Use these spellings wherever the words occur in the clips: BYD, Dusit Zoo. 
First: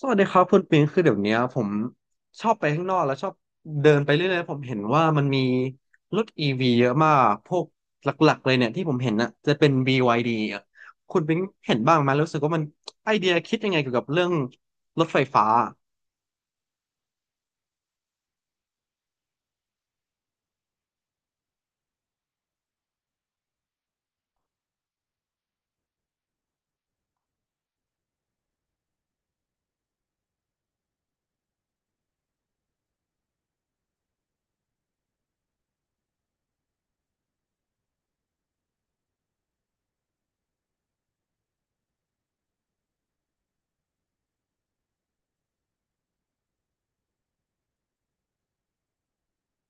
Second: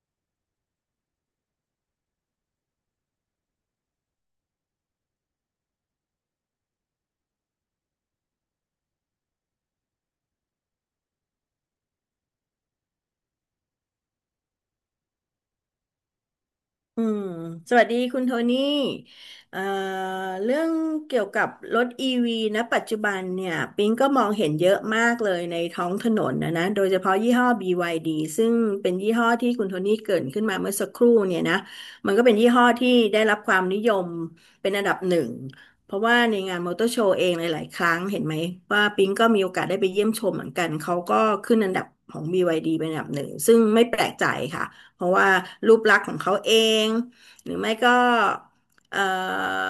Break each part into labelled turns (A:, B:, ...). A: สวัสดีครับคุณปิงคือเดี๋ยวเนี้ยผมชอบไปข้างนอกแล้วชอบเดินไปเรื่อยๆผมเห็นว่ามันมีรถอีวีเยอะมากพวกหลักๆเลยเนี่ยที่ผมเห็นน่ะจะเป็น BYD อะคุณปิงเห็นบ้างไหมรู้สึกว่ามันไอเดียคิดยังไงเกี่ยวกับเรื่องรถไฟฟ้า
B: อืมสวัสดีคุณโทนี่เอ่อเรื่องเกี่ยวกับรถอีวีนะปัจจุบันเนี่ยปิงก็มองเห็นเยอะมากเลยในท้องถนนนะโดยเฉพาะยี่ห้อ BYD ซึ่งเป็นยี่ห้อที่คุณโทนี่เกริ่นขึ้นมาเมื่อสักครู่เนี่ยนะ มันก็เป็นยี่ห้อที่ได้รับความนิยมเป็นอันดับหนึ่ง เพราะว่าในงานมอเตอร์โชว์เองหลายๆครั้งเห็นไหมว่าปิงก็มีโอกาสได้ไปเยี่ยมชมเหมือนกันเขาก็ขึ้นอันดับของบีวายดีเป็นอันดับหนึ่งซึ่งไม่แปลกใจค่ะ เพราะว่ารูปลักษณ์ของเขาเอง หรือไม่ก็เอ่อ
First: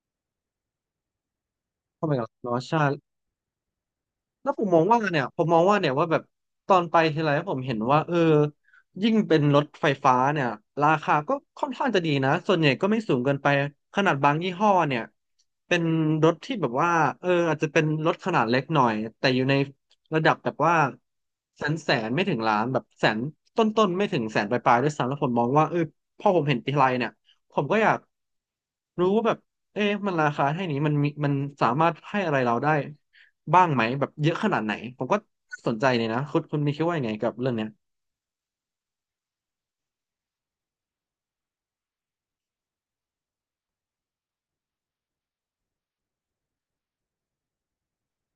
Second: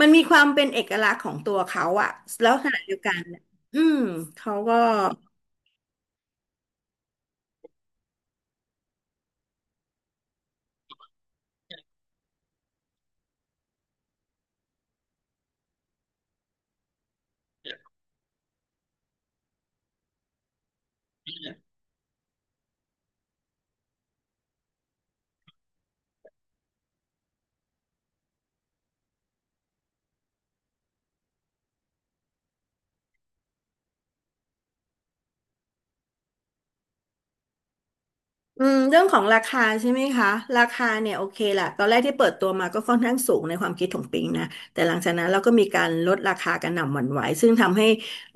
B: มันมีความเป็นเอกลักษณ์ของตัวเขา
A: เข้า
B: อะ
A: ไปกับ
B: แล้
A: ล้อ
B: วขณะ
A: ใช่
B: เดียวกันเนี่ยอืม
A: แล้ว
B: เขา
A: ผม
B: ก็
A: มองว่าเนี่ยผมมองว่าเนี่ยว่าแบบตอนไปทีไรผมเห็นว่ายิ่งเป็นรถไฟฟ้าเนี่ยราคาก็ค่อนข้างจะดีนะส่วนใหญ่ก็ไม่สูงเกินไปขนาดบางยี่ห้อเนี่ยเป็นรถที่แบบว่าอาจจะเป็นรถขนาดเล็กหน่อยแต่อยู่ในระดับแบบว่าแสนแสนไม่ถึงล้านแบบแสนต้นๆไม่ถึงแสนปลายๆด้วยซ้ำแล้วผมมองว่าพอผมเห็นทีไรเนี่ยผมก็อยากรู้ว่าแบบเอ๊ะมันราคาให้นี้มันมีมันสามารถให้อะไรเราได้ บ้างไหมแบบเยอะขนาดไหนผมก็สนใจเลยนะคุณมีคิดว่ายังไงกับเรื่องเนี้ย
B: อืมเรื่องของราคาใช่ไหมคะราคาเนี่ยโอเคแหละตอนแรกที่เปิดตัวมาก็ค่อนข้างสูงในความคิดของปิงนะแต่หลังจากนั้นเราก็มีการลดราคากันหน่ำหวั่นไหวซึ่งทำให้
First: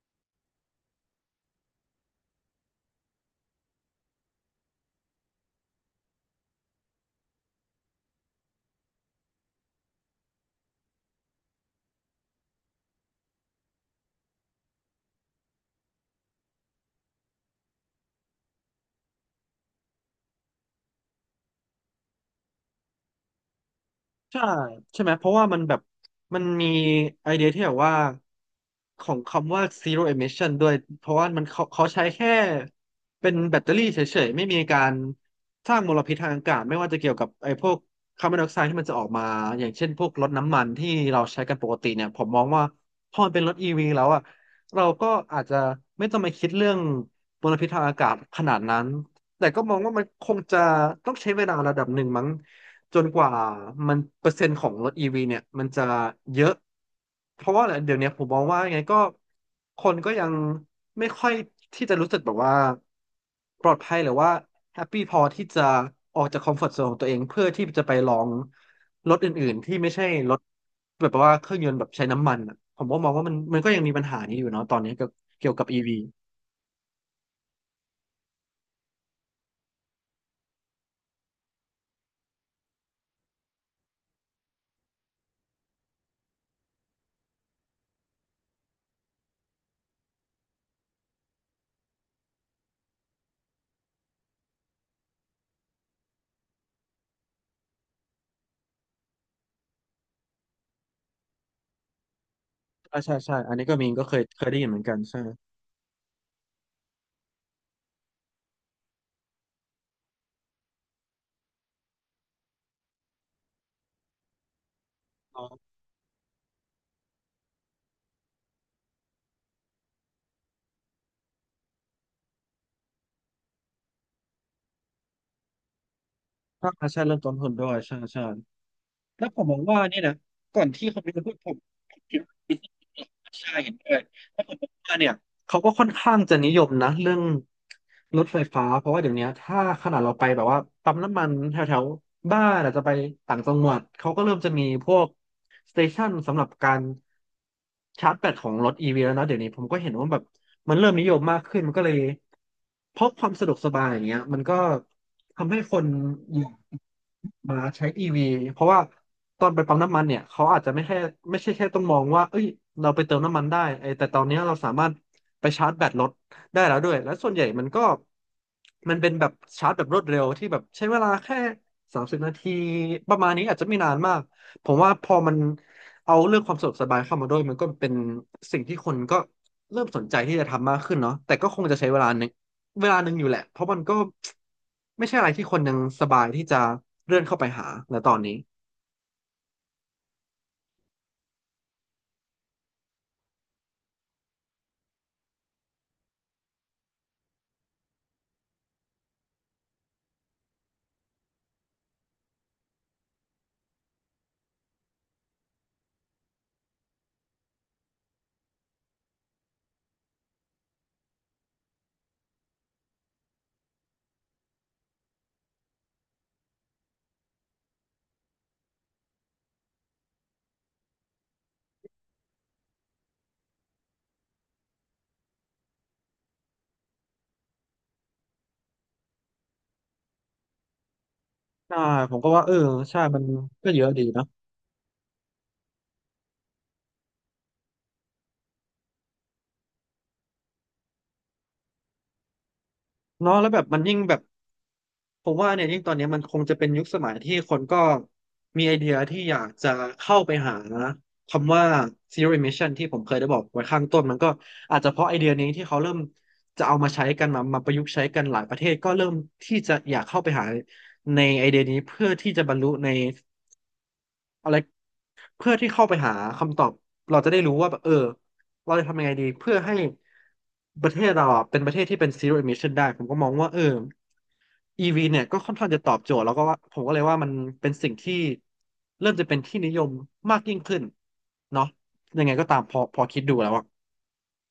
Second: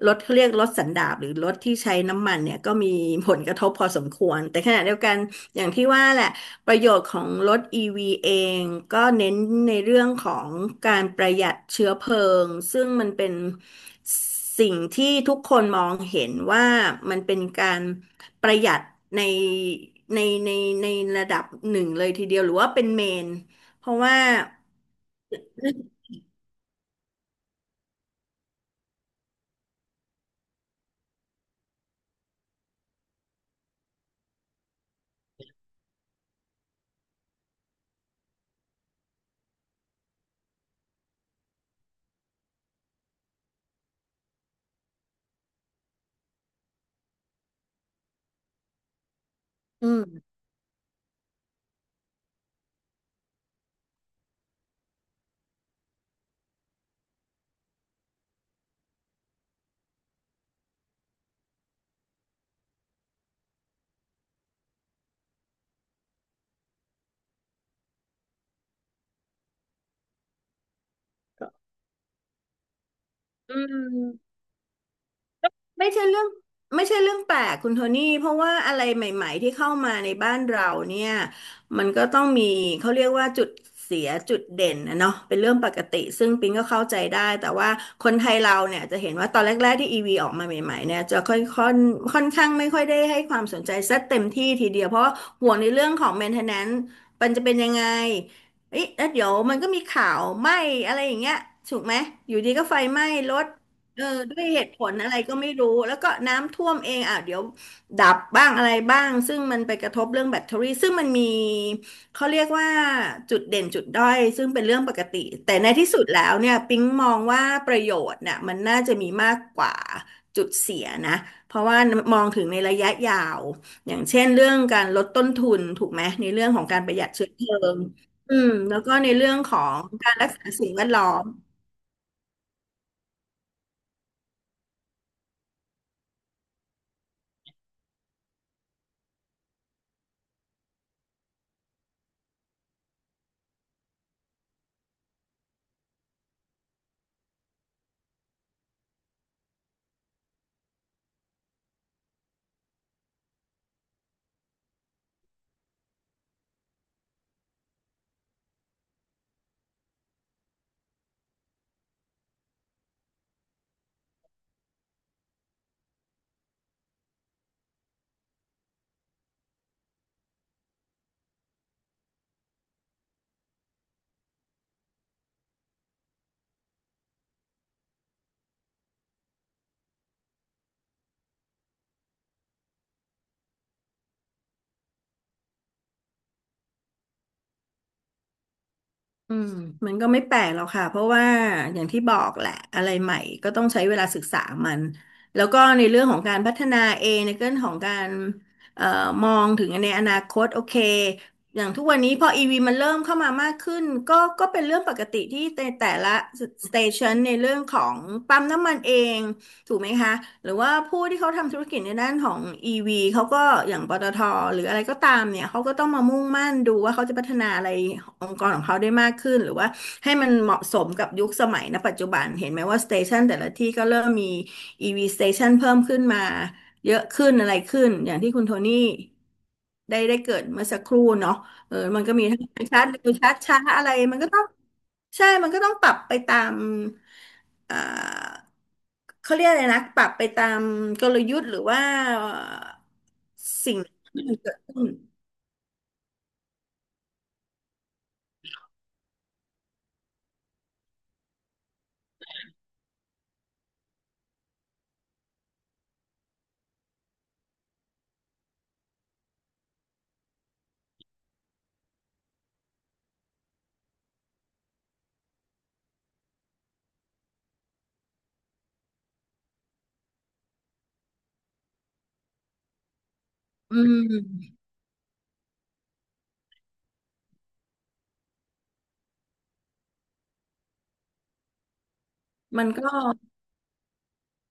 B: รถเขาเรียกรถสันดาปหรือรถที่ใช้น้ำมันเนี่ยก็มีผลกระทบพอสมควรแต่ขณะเดียวกันอย่างที่ว่าแหละประโยชน์ของรถ EV เองก็เน้นในเรื่องของการประหยัดเชื้อเพลิงซึ่งมันเป็นสิ่งที่ทุกคนมองเห็นว่ามันเป็นการ ประหยัดในในในในระดับหนึ่งเลยทีเดียวหรือว่าเป็นเมนเพราะว่า
A: ใช่ใช่ไหมเพราะว่ามันแบบมันมีไอเดียที่แบบว่าของคำว่า zero emission ด้วยเพราะว่ามันเขาใช้แค่เป็นแบตเตอรี่เฉยๆไม่มีการสร้างมลพิษทางอากาศไม่ว่าจะเกี่ยวกับไอพวกคาร์บอนไดออกไซด์ที่มันจะออกมาอย่างเช่นพวกรถน้ำมันที่เราใช้กันปกติเนี่ยผมมองว่าพอมันเป็นรถ EV แล้วอ่ะเราก็อาจจะไม่ต้องมาคิดเรื่องมลพิษทางอากาศขนาดนั้นแต่ก็มอง
B: อื
A: ว่ามันค
B: ม
A: งจะต้องใช้เวลาระดับหนึ่งมั้ง จนกว่ามันเปอร์เซ็นต์ของรถอีวีเนี่ยมันจะเยอะเพราะว่าอะไรเดี๋ยวเนี้ยผมมองว่ายังไงก็คนก็ยังไม่ค่อยที่จะรู้สึกแบบว่าปลอดภัยหรือว่าแฮปปี้พอที่จะออกจากคอมฟอร์ z โซนของตัวเองเพื่อที่จะไปลองรถอื่นๆที่ไม่ใช่รถแบบว่าเครื่องยนต์แบบใช้น้ำมันอะผมก็มองว่ามัน
B: อื
A: มันก็ยังมีปัญหา
B: ม
A: นี้อยู่เนาะตอนนี้เกี่ยวกับอี
B: ไม่
A: วี
B: ใช่เรื่องไม่ใช่เรื่องแปลกคุณโทนี่เพราะว่าอะไรใหม่ๆที่เข้ามาในบ้านเราเนี่ยมันก็ต้องมีเขาเรียกว่าจุดเสียจุดเด่นนะเนาะเป็นเรื่องปกติซึ่งปิงก็เข้าใจได้แต่ว่าคนไทยเราเนี่ยจะเห็นว่าตอนแรกๆที่ EV ออกมาใหม่ๆเนี่ยจะค่อนข้างไม่ค่อยได้ให้ความสนใจสักเต็มที่ทีเดียวเพราะว่าห่วงในเรื่องของ maintenance มันจะเป็นยังไงเอ๊ะแล้วเดี๋ยวมันก็มีข่าวไหม้อะไรอย่างเงี้ยถูกไหมอยู่ดีก็ไฟ
A: ใช่
B: ไหม้
A: ใช่
B: ร
A: ใช่
B: ถ
A: อันนี้ก็มี
B: เอ
A: ก็
B: อ
A: เคย
B: ด้
A: เค
B: วย
A: ยได้
B: เห
A: ยิน
B: ตุ
A: เห
B: ผ
A: มือน
B: ล
A: กัน
B: อะไร
A: ใช่
B: ก็ไม่รู้แล้วก็น้ำท่วมเองอ่ะเดี๋ยวดับบ้างอะไรบ้างซึ่งมันไปกระทบเรื่องแบตเตอรี่ซึ่งมันมีเขาเรียกว่าจุดเด่นจุดด้อยซึ่งเป็นเรื่องปกติ
A: อ๋อ
B: แต่ในที่สุดแล้วเนี่ยปิ๊งมองว่าประโยชน์เนี่ยมันน่าจะมีมากกว่าจุดเสียนะเพราะว่ามองถึงในระยะยาวอย่างเช่นเรื่องการลดต้นทุนถูกไหมในเรื่องของการ
A: ถ้า
B: ประ
A: ใช่
B: หยัด
A: เรื่อง
B: เชื้อ
A: ต้น
B: เพ
A: ทุน
B: ลิ
A: ด้วย
B: ง
A: ใช่ใช่
B: อืมแล้วก็ใน
A: แล้
B: เรื่
A: ว
B: อง
A: ผม
B: ข
A: ม
B: อ
A: องว่า
B: ง
A: เนี่ย
B: กา
A: นะ
B: รรักษา
A: ก่อน
B: สิ่งแว
A: ที่
B: ด
A: เขา
B: ล้อ
A: จะ
B: ม
A: พูดผมคิดว่าเป็นสิ่งที่ใช่เห็นด้วยแล้วผมว่าเนี่ยเขาก็ค่อนข้างจะนิยมนะเรื่องรถไฟฟ้าเพราะว่าเดี๋ยวนี้ถ้าขนาดเราไปแบบว่าปั๊มน้ำมันแถวแถวบ้านอาจจะไปต่างจังหวัดเขาก็เริ่มจะมีพวกสเตชันสำหรับการชาร์จแบตของรถอีวีแล้วนะเดี๋ยวนี้ผมก็เห็นว่าแบบมันเริ่มนิยมมากขึ้นมันก็เลยเพราะความสะดวกสบายอย่างเงี้ยมันก็ทำให้คน มาใช้ EV เพราะว่าตอนไปปั๊มน้ำมันเนี่ยเขาอาจจะไม่แค่ไม่ใช่แค่ต้องมองว่าเอ้ยเราไปเติมน้ำมันได้ไอ้แต่ตอนเนี้ยเราสามารถไปชาร์จแบตรถได้แล้วด้วยและส่วนใหญ่มันก็มันเป็นแบบชาร์จแบบรวดเร็วที่แบบใช้เวลาแค่30 นาทีประมาณนี้อาจจะไม่นานมากผมว่าพอมันเอาเรื่องความสะดวกสบายเข้ามาด้วยมันก็เป็นสิ่งที่คนก็เริ่มสนใจที่จะทำมากขึ้นเนาะแต่ก็คงจะใช้เวลา เวลาหนึ่งอยู่แหละ เพราะมันก็ไม่ใช่อะไรที่คนยังสบายที่จะเลื่อนเข้าไปหาในตอนนี้
B: อืมมันก็ไม่แปลกหรอกค่ะเพราะว่าอย่างที่บอกแหละอะไรใหม่ก็ต้องใช้เวลาศึกษามันแล้วก็ในเรื่องของการพัฒนาเองในเรื่องของการเอ่อมองถึงในอนาคตโอเคอย่างทุกวันนี้พออีวีมันเริ่มเข้ามามากขึ้นก็เป็นเรื่องปกติที่แต่ละสเตชันในเรื่องของปั๊มน้ำมันเอง ถูกไหมคะหรือว่าผู้ที่เขาทำธุรกิจในด้านของ EV เขาก็อย่างปตทหรืออะไรก็ตามเนี่ย เขาก็ต้องมามุ่งมั่นดูว่าเขาจะพัฒนาอะไรองค์กรของเขาได้มากขึ้น หรือว่าให้มันเหมาะสมกับยุคสมัยณปัจจุบันเห็นไหมว่าสเตชันแต่ละที่ก็เริ่มมี EV station เตชันเพิ่มขึ้นมาเยอะขึ้นอะไรขึ้น อย่างที่คุณโทนี่ ได้เกิดเมื่อสักครู่เนาะเอ
A: ใช่
B: อมัน
A: ผ
B: ก็
A: ม
B: มี
A: ก็
B: ท
A: ว่าเออ
B: ั้งชัด
A: ใช่
B: เร็ว
A: มัน
B: ชัดช้า
A: ก็เย
B: อะ
A: อะ
B: ไร
A: ดี
B: มัน
A: นะ
B: ก็ต้องใช่ มันก็ต้องปรับไปตาม เอ่อ เขาเรียกอะไรนะ ปรับไปตามกลยุทธ์หรือว่า
A: เนาะแล้วแบบ
B: สิ่
A: มั
B: ง
A: นยิ่ง
B: ที่
A: แบบ
B: มันเกิดขึ้น
A: ผมว่าเนี่ยยิ่งตอนเนี้ยมันคงจะเป็นยุคสมัยที่คนก็มีไอเดียที่อยากจะเข้าไปหานะคำว่า zero emission ที่ผมเคยได้บอกไว้ข้างต้นมันก็อาจจะเพราะไอเดียนี้ที่เขาเริ่มจะเอามาใช้กันมาประยุกต์ใช้กันหลายประเทศก็เริ่มที่จะอยากเข้าไปหาในไอเดียนี้เพื่อที่จะบรรลุในอะไร เพื่อที่เข้าไปหาคำตอบเราจะได้รู้ว่าแบบเราจะทำยังไงดีเพื่อให้ประเทศเราอะเป็นประเทศที่เป็น zero emission ได้ผมก็มองว่าเอ
B: อืม
A: อ EV เนี่ยก็ค่อนข้างจะตอบโจทย์แล้วก็ว่าผมก็เลยว่ามันเป็นสิ่งที่เริ่มจะเป็นที่นิยมมากยิ่งขึ้นเนาะยังไงก็ตาม
B: มัน
A: พอ
B: ก็
A: พอคิดดูแล้วอ่ะ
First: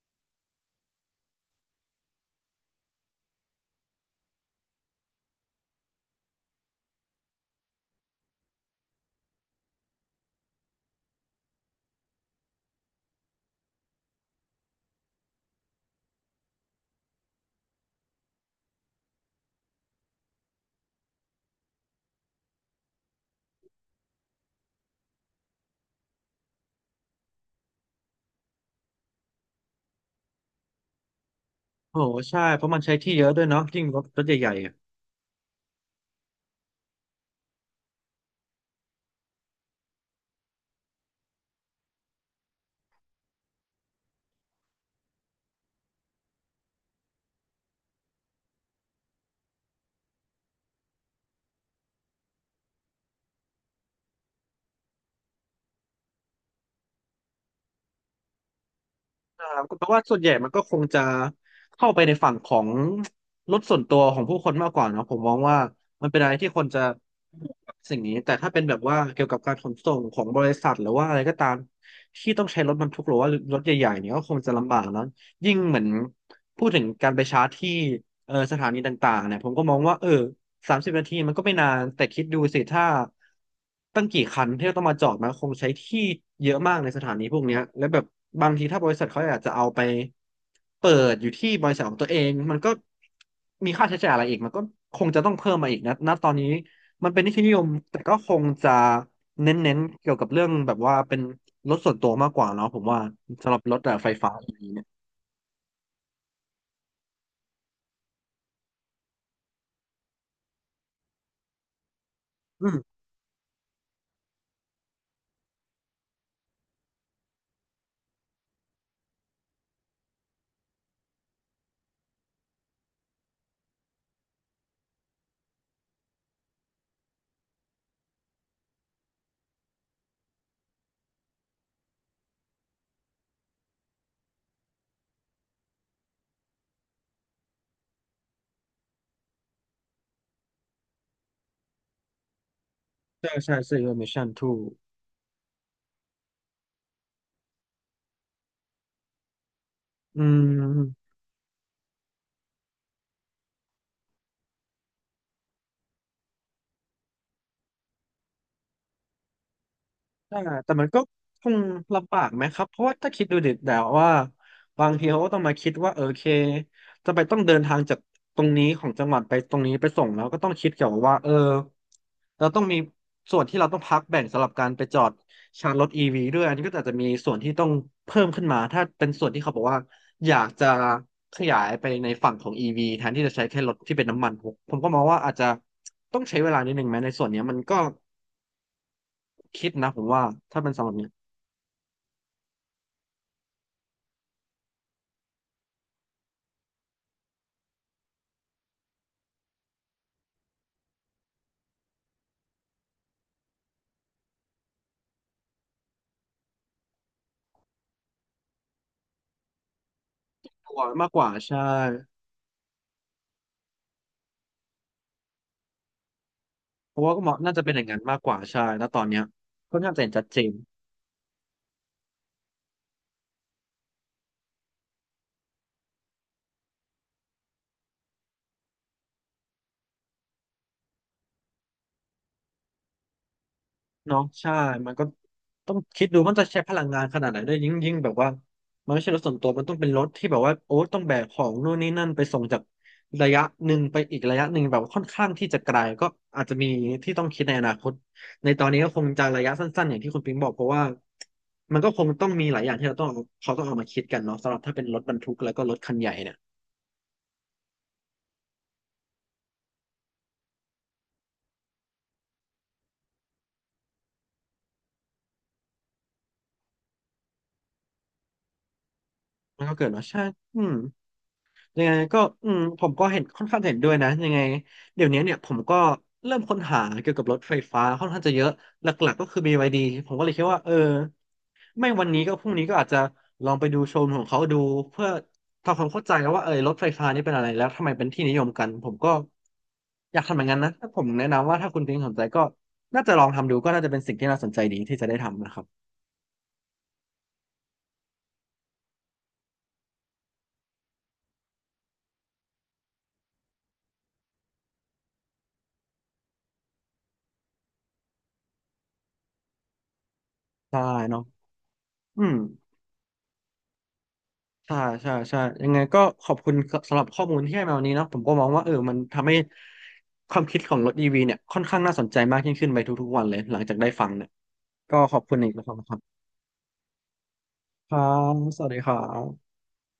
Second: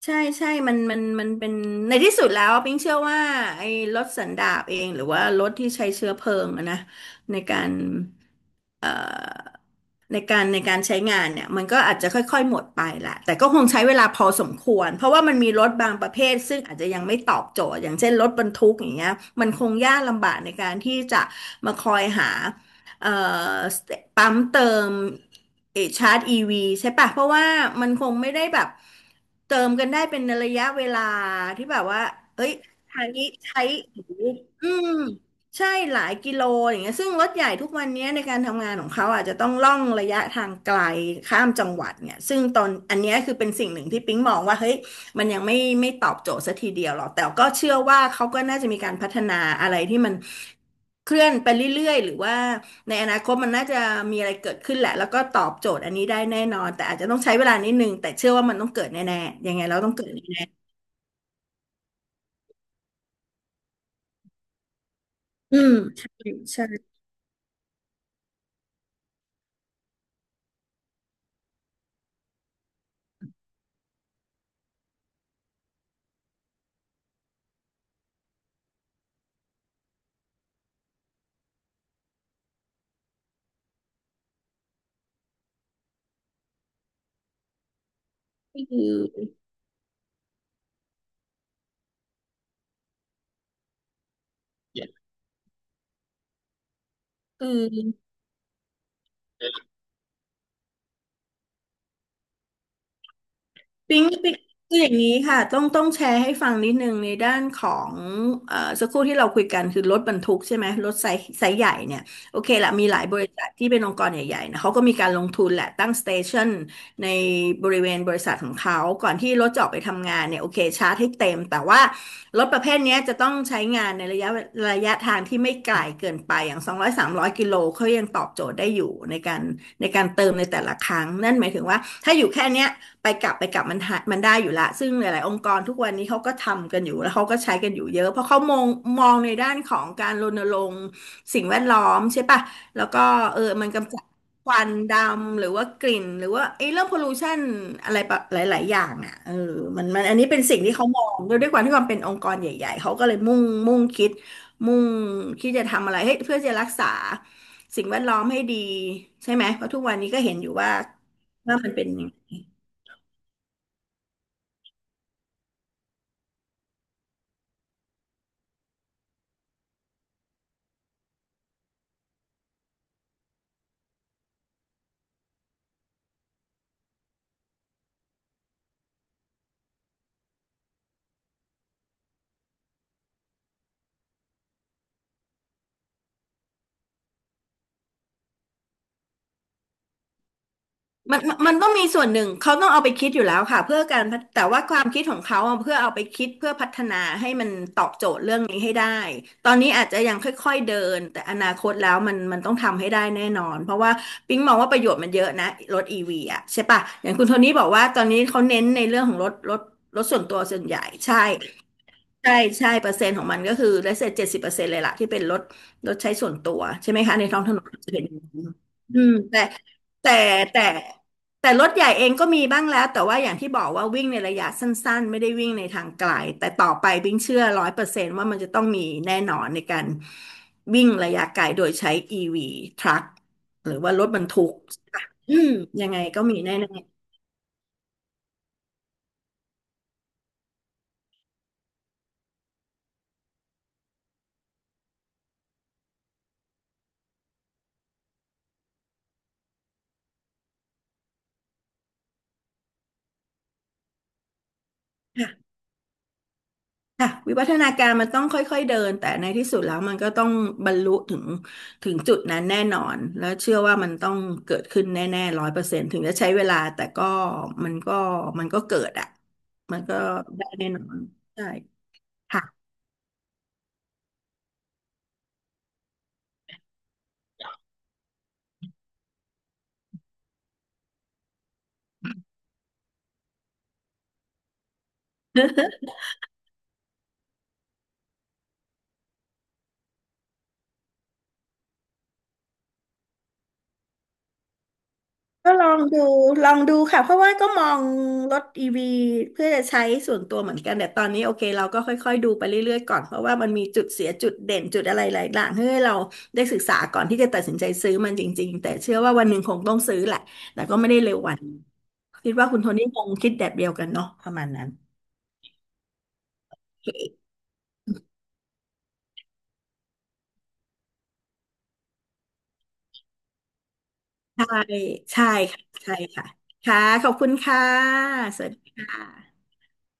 B: ใช่ มันเป็นในที่สุดแล้วปิ๊งเชื่อว่าไอ้รถสันดาปเองหรือว่ารถที่ใช้เชื้อเพลิงอะนะในการเอ่อในการใช้งานเนี่ยมันก็อาจจะค่อยๆหมดไปแหละแต่ก็คงใช้เวลาพอสมควรเพราะว่ามันมีรถบางประเภทซึ่งอาจจะยังไม่ตอบโจทย์อย่างเช่นรถบรรทุกอย่างเงี้ยมันคงยากลำบากในการที่จะมาคอยหา เอ่อปั๊มเติมเออชาร์จอีวีใช่ปะเพราะว่ามันคงไม่ได้แบบเติมกันได้เป็นระยะเวลาที่แบบ
A: โอ้
B: ว่า
A: โหใช่
B: เอ้ย
A: เพราะมันใช้
B: ทาง
A: ที่เย
B: นี้
A: อะด้วย
B: ใช้
A: เนาะยิ่งรถใหญ่
B: อืม
A: ๆ
B: ใช่หลายกิโลอย่างเงี้ยซึ่งรถใหญ่ทุกวันเนี้ยในการทำงานของเขาอาจจะต้องล่องระยะทางไกลข้ามจังหวัดเนี่ยซึ่งตอนอันเนี้ยคือเป็นสิ่งหนึ่งที่ปิ๊งมองว่าเฮ้ย มันยังไม่ตอบโจทย์สักทีเดียวหรอกแต่ก็เชื่อว่าเขาก็น่าจะมีการพัฒนาอะไรที่มันเคลื่อนไปเรื่อยๆหรือว่าในอนาคตมันน่าจะมีอะไรเกิดขึ้นแหละแล้วก็ตอบโจทย์อันนี้ได้แน่นอนแต่อาจจะต้องใช้เวลานิดนึงแต่เชื่อว่ามันต้องเกิดแน่ๆยังไง
A: ค
B: เรา
A: เพ
B: ต้อ
A: ราะ
B: ง
A: ว่า
B: เกิด
A: ส่วนใหญ่
B: แน่
A: มันก็คงจะเข้าไปในฝั่งของรถส่วนตัวของผู้คนมากกว่าเนอะผมมอง
B: ๆอื
A: ว่า
B: ม
A: มันเป็นอะ
B: ใช่
A: ไรที่ค
B: ใช่
A: นจะสิ่งนี้แต่ถ้าเป็นแบบว่าเกี่ยวกับการขนส่งของบริษัทหรือว่าอะไรก็ตามที่ต้องใช้รถบรรทุกหรือว่ารถใหญ่ๆเนี่ยก็คงจะลำบากแลยิ่งเหมือนพูดถึงการไปชาร์จที่สถานีต่างๆเนี่ยผมก็มองว่า30 นาทีมันก็ไม่นานแต่คิดดูสิถ้าตั้งกี่คันที่เราต้องมาจอดมันคงใช้ที่เยอะมากในสถานีพวกเนี้ยแล้วแบบบางทีถ้า
B: คื
A: บ
B: อ
A: ริษัทเขาอยากจะเอาไปเปิดอยู่ที่บริษัทของตัวเองมันก็มีค่าใช้จ่ายอะไรอีกมันก็
B: Yeah.
A: คงจะต้องเพิ่มมาอีกนะณตอนนี้มันเป็นที่
B: คื
A: นิยมแต่
B: อ
A: ก็คงจะเน้นๆเกี่ยวกับเรื่องแบบว่าเป็นรถส่วนตัวมากกว่าเนาะผมว่าสำหรับรถแบบ
B: ปิ๊ง
A: ไฟฟ้า
B: ปิ๊ง
A: อย่างนี้
B: คือ
A: เนี่ย
B: อย่างนี้ค่ะต้องแชร์ให้ฟังนิดนึงในด้านของสักครู่ที่เราคุยกันคือรถบรรทุกใช่ไหมรถไซส์ใหญ่เนี่ยโอเค
A: อื
B: ละ
A: ม
B: มีหลายบริษัทที่เป็นองค์กรใหญ่ๆนะเขาก็มีการลงทุนแหละตั้งสเตชันในบริเวณบริษัทของเขาก่อนที่รถจะออกไปทำงานเนี่ยโอเคชาร์จให้เต็มแต่ว่ารถประเภทเนี้ยจะต้องใช้งานในระยะทางที่ไม่ไกลเกินไปอย่าง200 300กิโลเขายังตอบโจทย์ได้อยู่ในการเติมในแต่ละครั้งนั่นหมายถึงว่าถ้าอยู่แค่เนี้ย ไปกลับไปกลับมันหามันได้อยู่ละซึ่งหลายๆองค์กรทุกวันนี้เขาก็ทำกันอยู่แล้วเขาก็ใช้กันอยู่เยอะเพราะเขามองในด้านของการรณรงค์สิ่งแวดล้อมใช่ปะแล้วก็
A: ใช่
B: เออ
A: ใช่
B: มัน
A: ซื้อ
B: กำจัด
A: emission t
B: ค
A: o
B: วันดำหรือว่ากลิ่นหรือว่าไอ้เรื่องพอลูชันอะไรแบบหลาย ๆ อย่างอ่ะเออมันอัน
A: อื
B: นี้เป็นสิ่งที่เขามอ
A: ม
B: งด้วยความที่ความเป็นองค์กรใหญ่ๆเขาก็เลยมุ่งมุ่งคิดมุ่งคิดจะทำอะไรให้เพื่อจะรักษาสิ่งแวดล้อมให้ดีใช่ไหมเพราะทุกวันนี้ก็เห็น
A: อ่า
B: อยู่ว่า
A: แต่มันก็คง
B: มันเป็น
A: ลำบากไหมครับเพราะว่าถ้าคิดดูดิแต่วว่าบางทีเขาก็ต้องมาคิดว่าโอเคจะไปต้องเดินทางจากตรงนี้ของจังหวัดไปตรงนี้ไปส่งแล้วก็ต้องคิดเกี่ยวกับว่าเราต้องมีส่วนที่เราต้องพักแบ่งสำหรับการไปจอดชาร์จรถอีวีด้วยอันนี้ก็อาจจะมีส่วนที่ต้องเพิ่มขึ้นมาถ้าเป็นส่วนที่เขาบอกว่าอยากจะขยายไปในฝั่งของอีวีแทนที่จะใช้แค่รถที่เป็นน้ำมันผมก็มองว่าอาจจะต้องใช้เวลานิดนึงไหมในส่วนเนี้ยมันก็คิดนะผมว่าถ้าเป็นสำหรับเนี้ย
B: มันต้องมีส่วนหนึ่งเขาต้องเอาไปคิดอยู่แล้วค่ะเพื่อการพัฒแต่ว่าความคิดของเขาอะเพื่อเอาไปคิดเพื่อพัฒนาให้มันตอบโจทย์เรื่องนี้ให้ได้ตอนนี้อาจจะยังค่อยๆเดินแต่อนาคตแล้วมันต้องทำให้ได้แน่นอนเพราะว่าปิ๊งมองว่าประโยชน์มันเยอะนะรถอีวีอะใช่ปะอย่างคุณโทนี่บอกว่าตอนนี้เขาเน้นในเรื่องของรถส่วนตัวส่วน
A: ตั
B: ให
A: ว
B: ญ่
A: มากก
B: ใช่
A: ว่าใช่
B: ใช่ใช่เปอร์เซ็นต์ของมันก็คือได้เสร็จ70%เลยล่ะที่เป็นรถใช้ส่วนตัวใช่
A: เพ
B: ไหม
A: ราะว่า
B: คะ
A: ก็
B: ใน
A: เหมาะ
B: ท้องถ
A: น่า
B: น
A: จะ
B: น
A: เป็นอย่าง
B: จะ
A: นั้
B: เป็
A: น
B: นอย่าง
A: มาก
B: นั้
A: กว่า
B: น
A: ใช่ณต
B: อื
A: อน
B: ม
A: เนี้ยค่อนข้างจะเห็
B: แต่
A: นชัดเจน
B: แต่แต่รถใหญ่เองก็มีบ้างแล้วแต่ว่าอย่างที่บอกว่าวิ่งในระยะสั้นๆไม่ได้วิ่งในทางไกลแต่ต่อไปวิ่งเชื่อร้อยเปอร์เซ็นต์ว่ามันจะต้องมีแน่นอนในการวิ่งระยะไกลโดยใช้ EV ทรัคหรือว่ารถบ
A: เนาะ
B: รรทุ
A: ใช่
B: ก
A: มันก็
B: อืม
A: ต้อง
B: ยังไง
A: คิดดู
B: ก็
A: มัน
B: มี
A: จะใช้
B: แน่
A: พลังงาน
B: ๆ
A: ขนาดไหนด้วยยิ่งแบบว่ามันไม่ใช่รถส่วนตัวมันต้องเป็นรถที่แบบว่าโอ้ต้องแบกของนู่นนี่นั่นไปส่งจากระยะหนึ่งไปอีกระยะหนึ่งแบบค่อนข้างที่จะไกลก็อาจจะมีที่ต้องคิดในอนาคตในตอนนี้ก็คงจะระยะสั้นๆอย่างที่คุณปิงบอกเพราะว่ามันก็คงต้องมีหลายอย่างที่เราต้องเอาเขาต้องเอามาคิดกันเนาะสำหรับถ้าเป็นรถบรรทุกแล้
B: ค่ะ
A: วก็รถคันใหญ่เนี่ย
B: ค่ะวิวัฒนาการมันต้องค่อยๆเดินแต่ในที่สุดแล้วมันก็ต้องบรรลุถึงจุดนั้นแน่นอนแล้วเชื่อว่ามันต้องเกิดขึ้นแน่ๆร้อยเปอร์เซ็นต์ถึงจะใช้เวลาแต่ก็มันก็มันก็เกิดอ่ะ
A: มันก็
B: มัน
A: เกิด
B: ก็
A: มาใช่
B: ได้
A: อื
B: แน่
A: ม
B: นอนใช่
A: ยังไงก็
B: ค่ะ
A: อืมผมก็เห็นค่อนข้างเห็นด้วยนะยังไงเดี๋ยวนี้เนี่ยผมก็เริ่มค้นหาเกี่ยวกับรถไฟฟ้าค่อนข้างจะเยอะหลักๆก็คือ b ดีผมก็เลยคิดว่าไม่วันนี้ก็พรุ่งนี้ก็อาจจะลองไปดูโชว์รูมของเขาดูเพื่อทำความเข้าใจว่ารถไฟฟ้านี่เป็นอะไรแล้วทำไมเป็นที่นิยมกันผมก็อยากทำอย่างนั้นนะถ้าผมแนะนำว่าถ้าคุณพิงค์สนใจก็น่าจะลองทำดูก็น่าจะเป็นสิ่งที่น่าสนใจดีที่จะได้ทำ
B: ก็
A: นะครั
B: ลอ
A: บ
B: งดูค่ะเพราะว่าก็มองรถอีวีเพื่อจะใช้ส่วนตัวเหมือนกันแต่ตอนนี้โอเคเราก็ค่อยๆดูไปเรื่อยๆก่อนเพราะว่ามันมีจุดเสียจุดเด่นจุดอะไรหลายอย่างให้เราได้ศึกษาก่อนที่จะตัดสินใจซื้อมันจริงๆแต่เชื่อว่าวันหนึ่งคงต้องซื้อแหละแต่ก็
A: ใช่
B: ไม่ได้เร็ว
A: เนาะ
B: วันนี้
A: อื
B: คิด
A: ม
B: ว่าคุณโทนี่คงคิดแบบเดียวกันเนาะประมาณนั้น
A: ใช่ใช่ยังไงก็ขอบคุณ
B: โอ
A: สำหรับข้
B: เค
A: อมูลที่ให้มาวันนี้เนาะผมก็มองว่ามันทำให้ความคิดของรถอีวีเนี่ยค่อนข้างน่าสนใจมากยิ่งขึ้นไปทุกๆวันเลยหลังจากได้ฟังเนี่ย
B: ใช่
A: ก็ขอบ
B: ใช่
A: คุณอีก
B: ค่ะ
A: นะครับค
B: ใช่
A: รับ
B: ค่ะค่ะขอบคุณค่ะ
A: ส
B: สวัสดี
A: วัสดี
B: ค
A: ครับ
B: ่ะ